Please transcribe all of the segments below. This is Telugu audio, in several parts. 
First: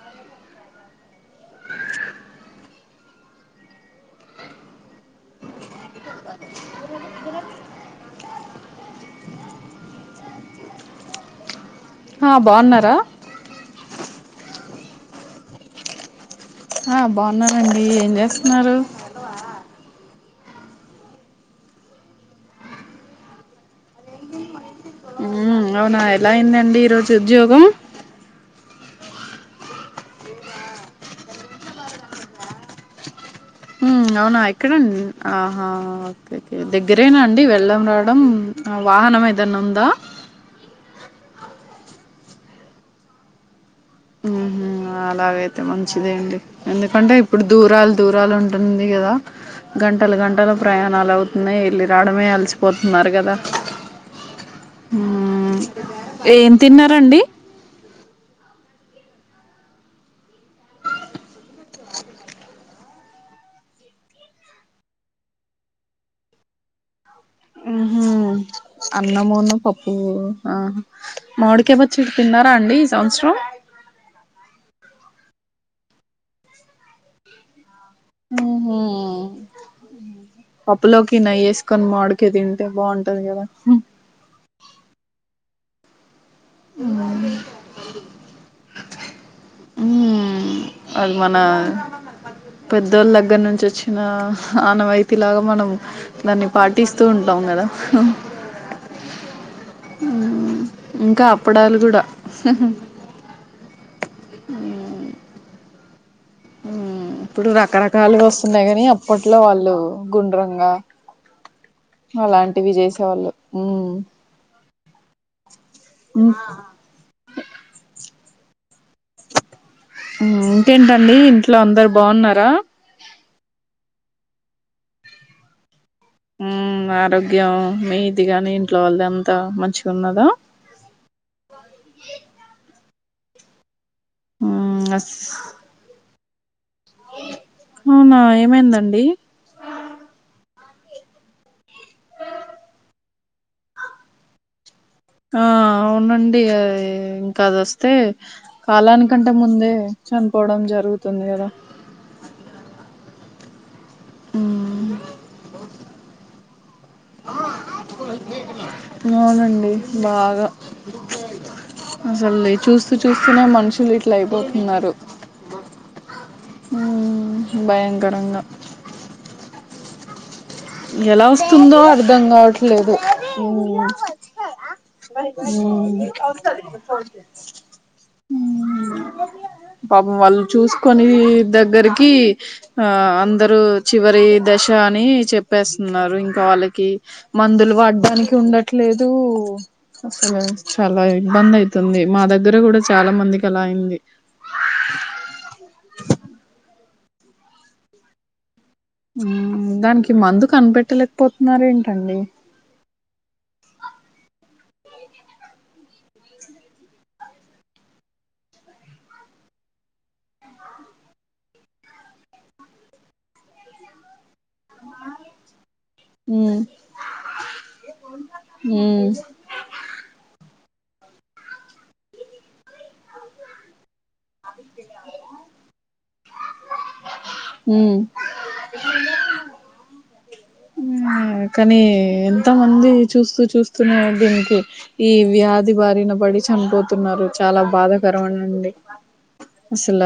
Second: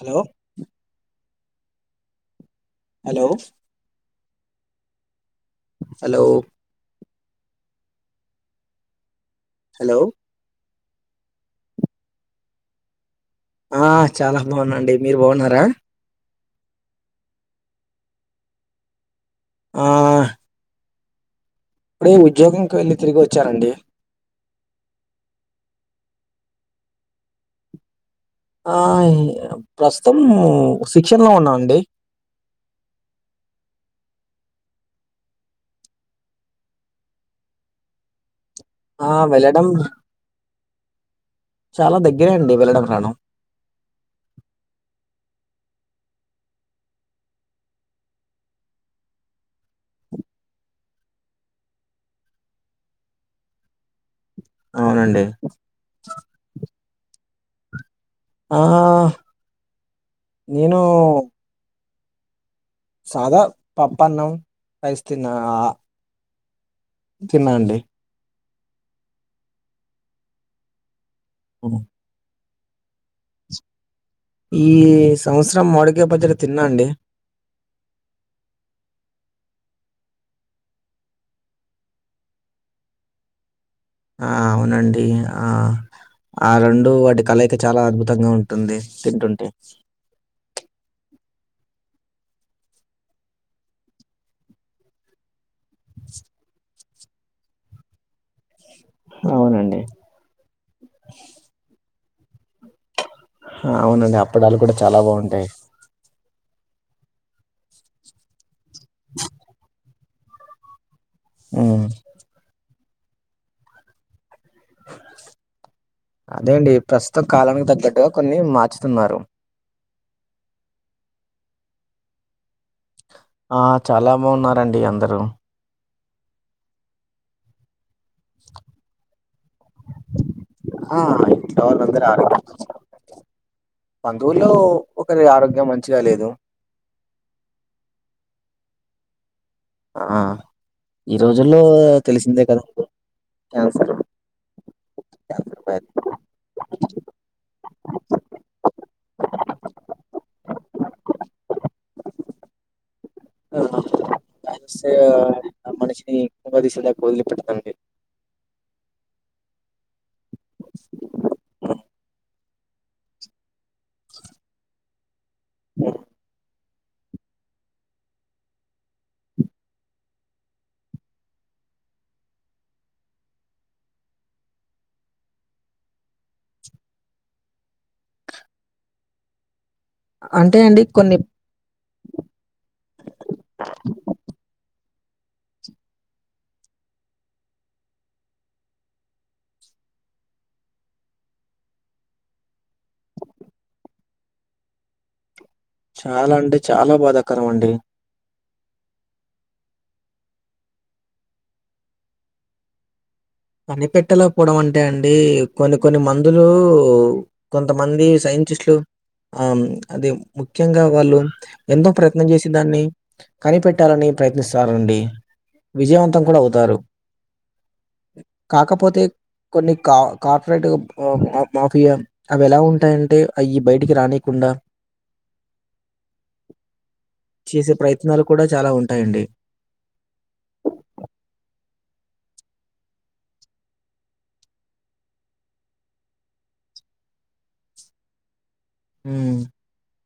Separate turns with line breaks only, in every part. హలో హలో హలో హలో
ఆ బాగున్నారా
ఆ చాలా బాగున్నాండి. మీరు బాగున్నారా.
ఆ బాగున్నానండి. ఏం చేస్తున్నారు.
ఆ. ఇప్పుడే ఉద్యోగం వెళ్ళి తిరిగి వచ్చానండి.
ఉమ్ అవునా ఎలా అయిందండి ఈరోజు ఉద్యోగం.
ఆ ప్రస్తుతం శిక్షణ లో ఉన్నానండి.
అవునా ఎక్కడండి ఓకే ఓకే దగ్గరేనా అండి వెళ్ళడం రావడం.
ఆ
వాహనం ఏదైనా
వెళ్ళడం
ఉందా.
చాలా దగ్గరే అండి వెళ్లడం రాను.
ఉహు అలాగైతే మంచిదే అండి ఎందుకంటే ఇప్పుడు దూరాలు దూరాలు ఉంటుంది కదా. గంటలు గంటలు ప్రయాణాలు అవుతున్నాయి. వెళ్ళి రావడమే అలసిపోతున్నారు కదా.
అవునండి.
ఉమ్ ఏం తిన్నారండి.
ఆ నేను. సాదా పప్పాన్నం రైస్ తిన్న. ఆ తిన్నా అండి.
అన్నమూన్ను పప్పు. ఆ మామిడికాయ పచ్చడి తిన్నారా అండి. ఈ సంవత్సరం.
ఈ సంవత్సరం మామిడికాయ పచ్చడి తిన్నా అండి.
ఊహు. పప్పులోకి నెయ్యి యేసుకొని మావిడికాయ తింటే బాగుంటది కదా.
ఆ అవునండి. ఆ ఆ రెండు వాటి కలయిక చాలా అద్భుతంగా ఉంటుంది. తింటుంటే.
ఉమ్ అది మన పెద్దోళ్ళ దగ్గర నుంచి వచ్చిన ఆనవాయితీ లాగా మనం. దాన్ని పాటిస్తూ ఉంటాం కదా..
అవునండి.
ఇంకా అప్పడాలు కూడా.
అవునండి అప్పడాలు కూడా చాలా బాగుంటాయి.
ఇప్పుడు రకరకాలుగా వస్తున్నాయి కాని, అప్పట్లో వాళ్ళు గుండ్రంగా.
ఉ.
అలాంటివి చేసే వాళ్ళు. ఉ
అదే అండి ప్రస్తుతం కాలానికి తగ్గట్టుగా కొన్ని మార్చుతున్నారు.
ఇంకేంటండి ఇంట్లో అందరు బాగున్నారా.
ఆ చాలా బాగున్నారండి అందరూ.
ఉ ఆరోగ్యం మీది గాని ఇంట్లో వాళ్ళది అంత మంచిగా ఉన్నదా.
ఆ ఇంట్లో వాళ్లందరు ఆరోగ్యాంగా ఉన్నారు. బంధువుల్లో
మ్మ్ అస్
ఒకరి ఆరోగ్యం మంచిగా లేదు.
అవునా ఏమైందండి.
ఆ ఈ రోజుల్లో తెలిసిందే కదాఅండి కాన్సర్.
ఆ అవునండి ఇంకా అదోస్తే. కాలానికంటే ముందే చనిపోవడం జరుగుతుంది కదా.
కాన్సర్
మ్మ్
ఆ మనిషిని ఉగదీసేదాకా వదిలి పెట్టడండి.
అవునండి. బాగా అసలే చూస్తూ చూస్తూనే మనుషు. లు ఇట్లా అయిపోతున్నారు.
స
మ్మ్ భయంకరంగా ఎలా వస్తుందో అర్థం గావట్లేదు ఉమ్ ఉమ్ పాపం వాళ్ళు
అంటే అండి
చూసుకొని
కొన్ని
దగ్గరికి ఆ అందరూ చివరి దశ అని చెప్ ప్పేస్తున్నారు ఇంకా వాళ్ళకి మందులు వాడ్డానికి ఉండట్లేదు అసలు చాలా ఇబ్బంది అయితుంది మా దగ్గర కూడా చాలా మందికి అలా అయింది
చాలా అంటె చాలా భాదాకరం అండి
ఉమ్ దానికి మందు కనిపెట్టలేకపోతున్నారు ఏంటండి
కనిపెట్టలేకపోవడం అంటే అండి కొన్ని కొన్ని మందులు కొంతమంది సైంటిస్టులు ఆ అది ముఖ్యంగా వాళ్ళు ఎంతో ప్రయత్నం చేసి దాన్ని కనిపెట్టాలని ప్రయత్నిస్తారండి విజయవంతం కూడా
మ్మ్
అవుతారు కాకపోతే
మ్మ్
కొన్ని కా కార్పొరేట్ ఆ మాఫియా అవి ఎలా ఉంటాయంటే అయ్యి బయటికి రానీకుండా చేసే
మ్మ్
ప్రయత్నాలు కూడ చాలా ఉంటాయండి
ఉమ్ కనీ ఎంత మంది చూస్తూ చూస్తూనే దీనికి ఈ వ్యాధి బారిన పడి చనిపోతున్నారు చాలా బాధకరమనండి
ఉమ్
అసల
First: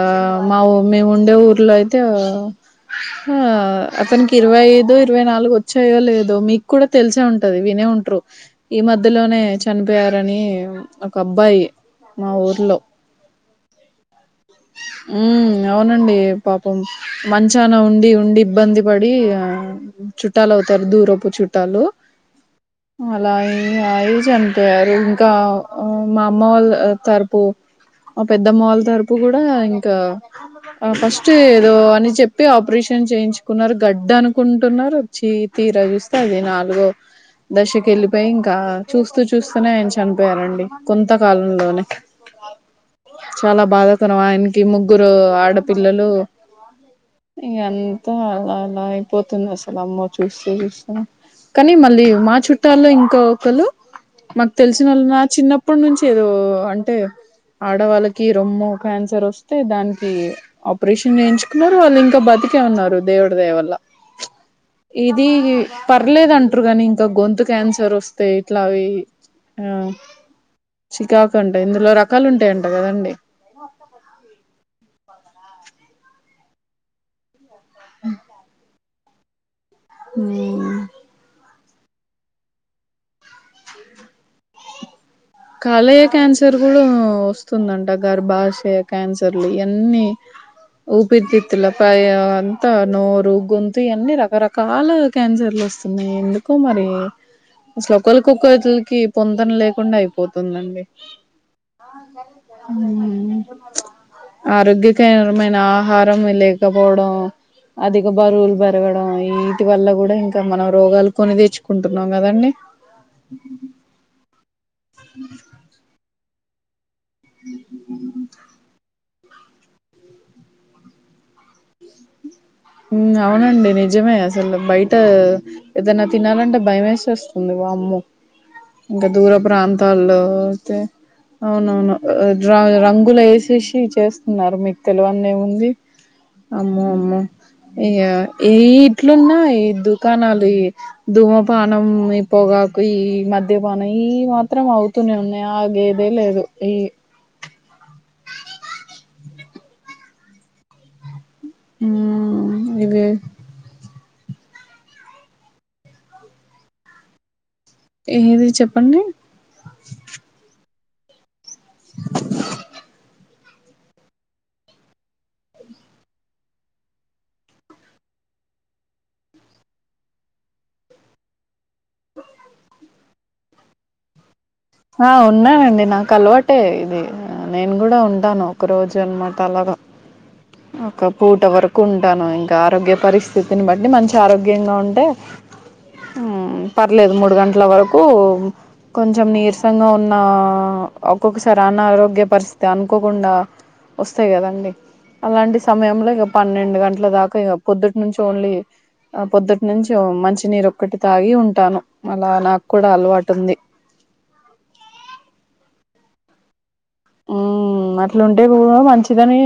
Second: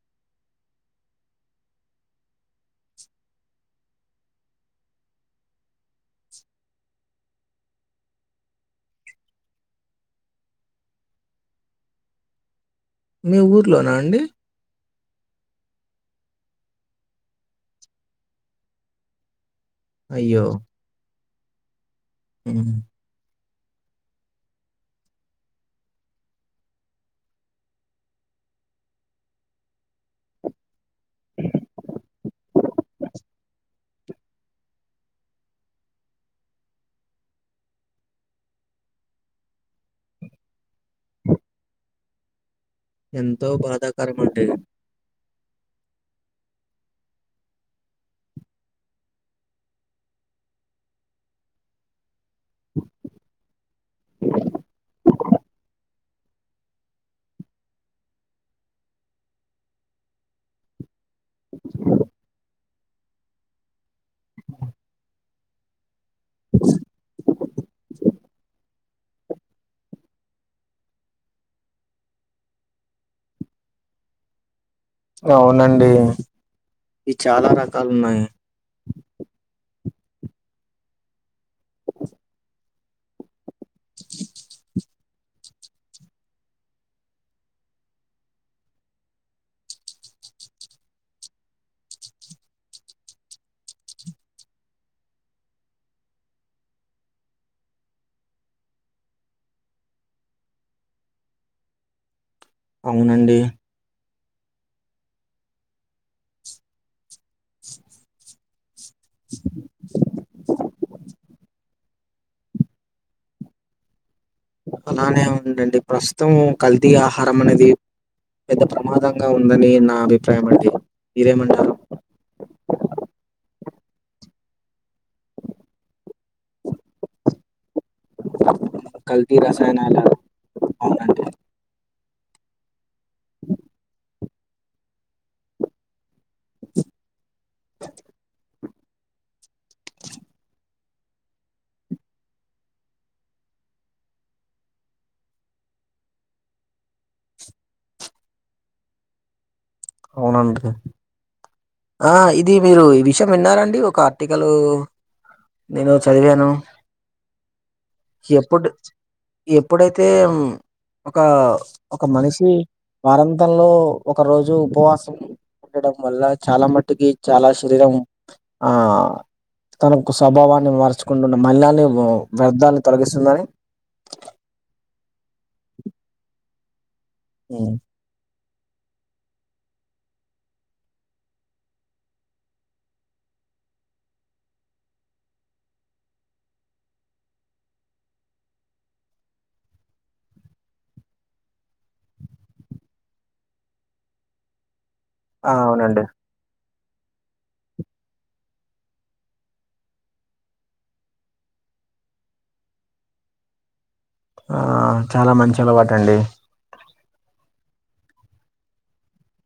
మా ఊ మేముండే ఊర్లో అయితే ఆ హా అతనికి ఇరువై ఐదు ఇర్ ఇరవై నాలుగు వచ్చయో లేదో మీక్కూడ తెలిసే ఉంటది వినే ఉంట్రు ఈ మధ్యలోనే చనిపోయారని ఒక అబ్బాయి మా ఊర్లో
మీ ఊర్లోనా అండి
ఊమ్ అవునండి పాపం మంచాన ఉండి ఉండి ఇబ్బంది పడీ ఆ
అయ్యో!
చుట్టాలు అవుతారు దూరపు చుట్టాలు
ఉమ్
అలా అయి అయి చనిపోయారు ఇంకా మా అమ్మ వాళ్ళ తరుపు మా పెద్దమ్మ వాళ్ళ తరపు కూడ ఇంకా ఆ ఫస్ట్ ఏదో అని చెప్పి ఆపరేషన్ చేయించుకున్నారు గడ్డ అనుకుంటున్నారు చి తీరా జూస్తే అది నాలుగో దశకి వెళ్ళిపోయి ఇంకా చూస్తూ చూస్తూనే ఆయన చనిపోయారండి కొంతకాలంలోనే
ఎంతో
చాలా
బాధాకరం అండి
ఆయనకి ముగ్గురు ఆడపిల్లలు అ ఇంగంతా అలా అలా అయిపోతుంది అసలు అమ్మో చూస్తూ చూస్తూనే కనీ మళ్ళీ మా చుట్టాల్లో ఇంకా ఒకలు మాకు తెలిసిన వాళ్ళు నా చిన్నప్పటి నుంచి కి ఏదో అంటే ఆడవాళ్ళకి రొమ్ము క్యాన్సర్ వస్తే దానికి ఆపరేషన్ చేయించుకున్నారు వాళ్ళు ఇంకా బతికే ఉన్నారు దేవుడి దయవల్ల ఇదీ పర్లేదంటరు కాని ఇంకా గొంతు క్యాన్సర్ వస్తే ఇట్లావి ఆ చికాకు అంట ఇందులో రకాలుంటయంట కదండి
అవునండి ఇయి చాలా రకాలు ఉన్నాయి
ఉమ్ కాలేయ క్యాన్సర్ కూడా వస్తుందంట, గర్భాశయ క్యాన్సర్లు ఇయన్నీ ఊపిరితిత్తులకు అయి అంతా నోరు, గొంతు ఇయన్నీ రకరకాల క్యాన్సర్లు వస్తున్నయి ఎందుకో మరి. అసలు ఒకోళ్ళకు ఒక్కొళ్ళకి పొంతన లేకుండా అయి పోతుందండి.
అవునండి.
ఆరోగ్యకేరమైన ఆహారం లేకపోవడం, అధిక బరువులు పె పెరగడం ఇయిటి వల్ల కూడా ఇంకా మనం రోగాలు కొని తెచ్చుకుంటున్నాం కదండి. [unintelligible]
అలానే ఉందండి ప్రస్తుతం కల్తీ ఆహారం అనేది పెద్ద ప్రమాదం గా ఉందని నా అభిప్రాయం అండి. మీరేమంటారు?
ఉ అవునండి నిజమే అసలు బయటా ఏదన్నా తినాలంటే భయం ఎసేస్తుంది వామ్మో. ఇంకా దూర
కల్తీ రసాయనాల
ప్రాంతాల్లో అయితే
అవునండి.
అవునవును రా రంగు లు వేశేశి చేస్తున్నారు మీకు తెలవన్ది ఏముంది అమ్మో అమ్మో. అయ్యా ఏయి ఇట్లున్నా ఈ దుకాణాలు ఇ ధూమపానం, ఈ పొగాకు ఈ మద్య పానం ఈ ఈ మాత్రం అవు తూనే ఉన్నయి ఆగేదే లేదు ఇయి.
అవునండి ఆ ఇది
ఉమ్
మీరు ఈ
ఇవి
విషయం విన్నారండి ఒక ఆర్టికలు నేను చదివాను.
ఏది
ఎప్పుడు
చెప్పండి
ఎప్పుడైతే ఒకా ఒక మనిషి వారాంతంలో ఒక రోజు ఉపవాసం ఉండడం వల్లా చాలా మట్టుకి చాలా శరీరం ఆ తనొక స్వభావాన్ని మార్చుకుంటున్న మళినాల్ని, వ్యర్ధాన్ని తొలగిస్తుందని.
ఆ ఉన్నానండి నాకు అలవాటే ఇది నేను
హ్మ్.
కూడా ఉంటాను. ఒక రోజన్మాట అలాగా.
[unintelligible]
ఒక పూట వరకు ఉంటాను ఇంకా ఆరోగ్య పరిస్థితిని బట్టి మంచి ఆరోగ్యంగా ఉంటే పర్లేదు మూడు గంటల వరకు కొంచెం నీర్స్ సంగా ఉన్నా ఒక్కొక్కసారి అనారోగ్య పరిస్థితి అనుకోకుండా వస్తాయి కదండి,
ఆ!
అలాంటి
అవునండి.
సమయంలో ఇగ పన్నెండు గంట్ల దాకా ఇగ పొద్దటి నుంచి ఓన్లీ ఆ పొద్దుటి నుంచి మంచినీరు ఒక్కటి తాగి ఉంటాను అలా నాకు కూడా అలవాటు ఉంది.
ఆ చాలా మంచి అలవాటండి.
ఉ అట్లుంటే కూడ మంచిదని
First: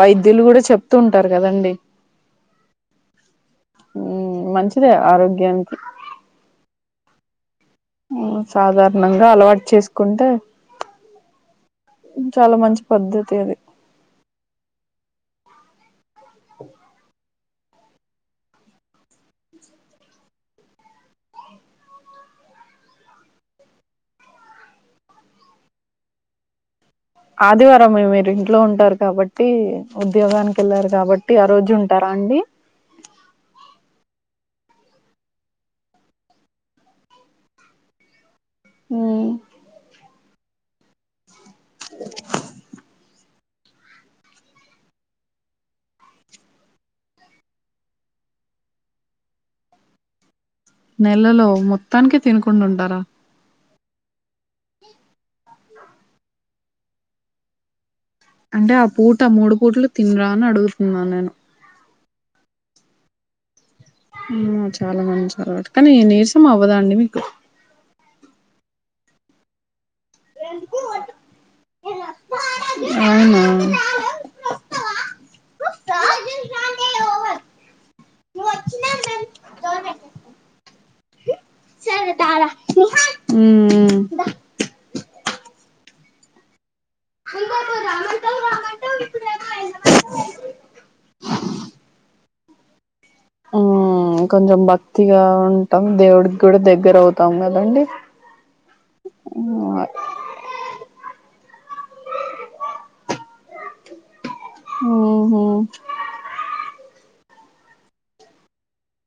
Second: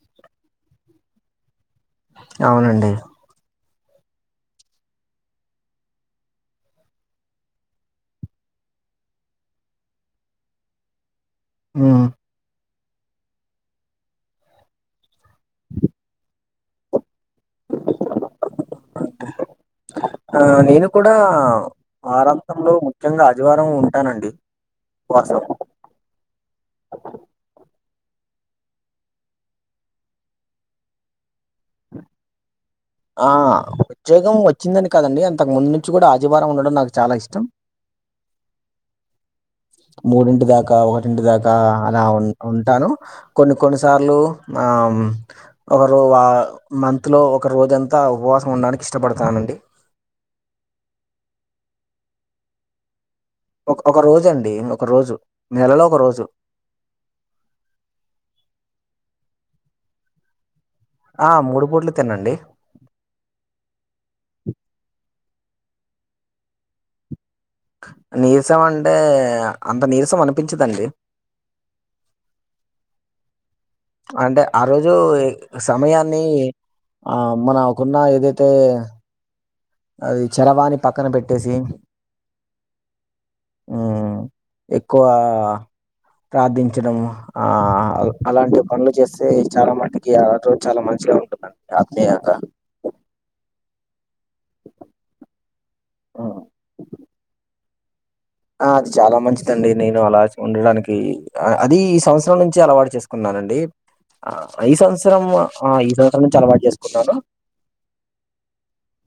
వైద్యులు కూడా చెప్తూ ఉంటరు కదండి.
అవునండి.
మంచిదే ఆరోగ్యానికి. సాధారణంగా అలవాటు చేసుకుంటే
ఉ
చాలా మంచి పద్ధతి అది.
ఆ నేను కూడా వారాంతంలో ముఖ్యంగా ఆదివారం ఉంటానండి. వర్షం
ఆదివారం మీ మీరు ఇంట్లో ఉంటారు కాబట్టి ఉద్యోగానికి వెళ్లార్ కాబట్ ట్టి ఆ రోజు ఉంటారా అండి
ఆ ఉద్యోగం ఒచ్చిందని కాదండి, అంతకు ముందు నుంచి గుడా ఆదివారం ఉండడం నాకు చాలా ఇష్టం.
ఉమ్మ్
మూడింటి దాకా, ఒటింటి దాకా ఆ అలా ఉన్ ఉంటాను. కొన్ని కొన్ని సార్లు ఆమ్ ఒకరు ఆ మంత్ లో ఒకర్ రోజంతా ఉపవాసం ఉండటానికి ఇష్టపడతానండి.
నెలలో మొత్తానికి తినకుండా ఉండారా
ఒక్ ఒక రోజు అండి, ఒక రోజు నెలలో ఒక రోజు
అంటే ఆ పూట మూడు పూట్లు తినరా అని అడుగుత్
ఆ మూడు పూట్లు తిన్నండి
ఉమ్ చాలా మంచి అలవాటు, కానీ నీరసం అవ్వదా అండి మీకు.
నీరసం అంటే, ఆ అంత నీరసం అనిపించదండి.
అవున ఉమ్
అంటే ఆ రోజు ఈ సమయాన్ని ఆ మనకున్న ఏదైతే అది చరవానీ పక్కన పెట్టేసి
తాళం ఉ ఉమ్
ఉమ్మ్ ఎక్కువ ప్రార్థించడం ఆ అలాంటి పన్లు చేస్తే చాలా మట్టుక్ కి ఆ రోజు చాలా మంచిగా ఉంటుందండి ఆత్మీయత.
ఉమ్ కొంచెం భక్తిగా ఉంటాం, దేవుడికి
అవును.
గుడా దగ్గరవుతాం కదండి.
ఆ అది చాలా మంచిదండి
ఉహు
నేను అలా ఉండడానికి, ఆ అది ఈ సంవత్సరం నుంచే అలవాటు చేసుకున్నానండి. ఆ ఈ సంవత్సరం
ఉహు
ఆ అయి ఈ సంవత్సరం నుంచి అలవాటు చేసుకున్నాను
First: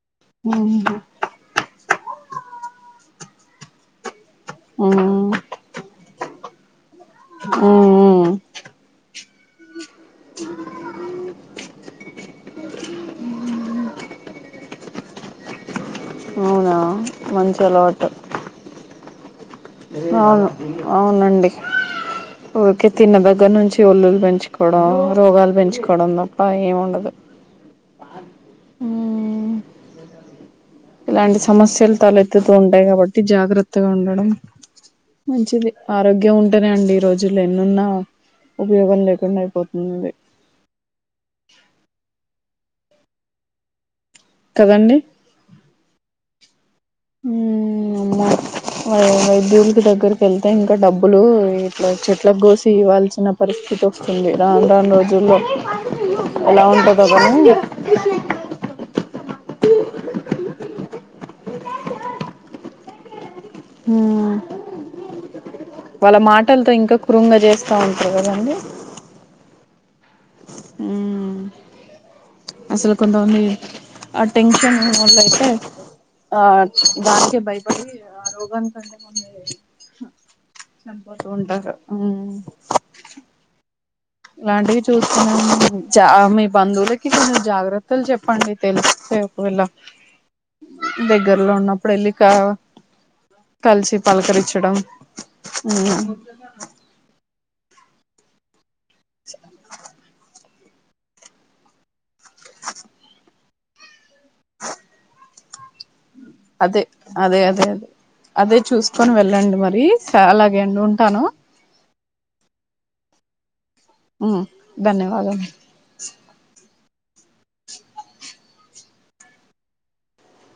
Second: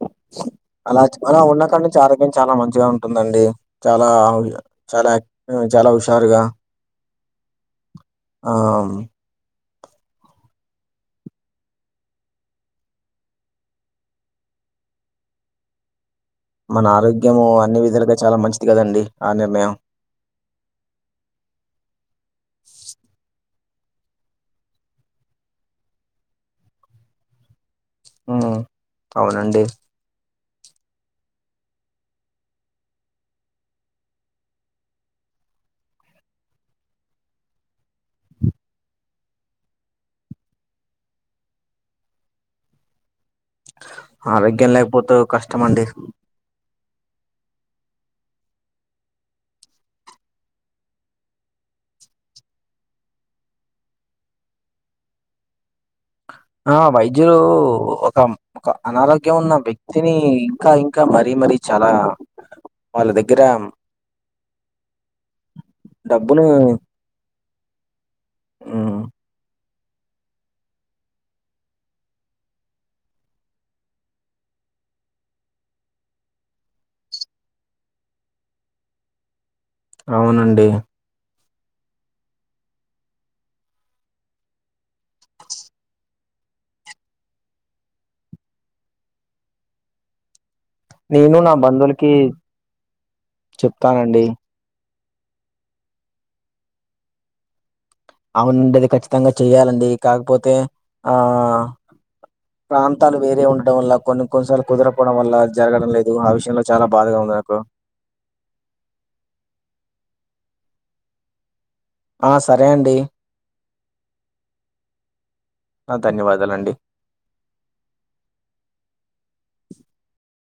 [unintelligible] అలా అలా ఉన్నాకడ్నుంచి ఆరోగ్యం చాలా మంచిగా ఉంటుందండి. చాలా ఆవ్ చాలా
ఉమ్
ఉమ్ చాలా ఉషారుగా
ఉ
ఆ అవున్
అవునా
మన ఆరోగ్యము
మంచి
అన్ని
అలవాటు
విధాలుగా చాలా మంచిది కదండి ఆ నిర్ణయం.
అవును అవునండి ఊర్కే తిన్న దగ్గర్ నుంచి ఒల్లులు పెంచుకోడం, రోగాలు పెంచుకోడం తప్ప ఏం ఉండదు.
ఉమ్ అవునండి
ఇలాంటి సమస్యలు తలెత్తుతూ ఉంటాయి కాబట్టి, జాగ్రత్తగా ఉండడం మంచిది, ఆరోగ్యం ఉంటేనే అండి ఈ రోజుల్లో ఎన్నున్నా ఉపయోగం లేకుండా అయిపోతుంది ఇది
ఆరోగ్యం లేకపోతే కష్టమండి
ఉమ్మ్ అమ్మ ఆ వైదుల్కి దగ్గరకి ఎళ్తే ఇంకా డబ్బులు ఇట్లా చెట్లగొసి ఇవ్వాల్సిన పరిస్థితి ఒస్తుంది, రాను రాను రోజుల్లో ఎలా
ఆ
ఉంటుందో
వైద్యులు
గానీ
ఒక ఒక అనారోగ్యం ఉన్న వ్యక్తిని ఇంకా ఇంకా మరీ మరీ చాలా వాళ్ళ దగ్గర
ఆ వాళ్ళ
డబ్బును
మాటలతో ఇంకా క్రుంగ చేస్తా ఉంటారు కదండి.
ఉమ్
అ అసలు కొంతమంది ఆ టెన్షన్ అ వాళ్ల అయితే ఆ దానికే భయపడి ఆ రోగాని కంటే కొ
అవునండి
పోట్టుకుంటారు ఉ ఇలాంటివి చూస్తున్నాంటె చ మీ బంధువులకి కొన్ని జాగ్రత్తలు చెప్పండి తెలిస్తే పోలా
[unintelligible] నేను నా
దగ్గరలో ఉన్నప్పుడు వెళ్ళి
బంధువులకి
కా కలిసి
చెప్తానండి
పలకరిచ్చడం. ఆ
అవునండి ఖచ్చితంగా చెయాలండి కాకపోతే ఆ ప్రాంతాలు వేరే ఉండటడం వల్ల కొన్ని కొన్నిసార్లు కుదరపోవడం వల్ల జరగడం లేదు. ఆ విషయంలో
అదే
చాలా బాధగా ఉంది
అదే
నాకు
అదే అదే అదే చూసుకొని వెళ్ళండి మరి స అలాగే అండి ఉంటాను.
ఆ సరే అండి
ఉ ధన్యవాదం
అ ధన్యవాదాల అండి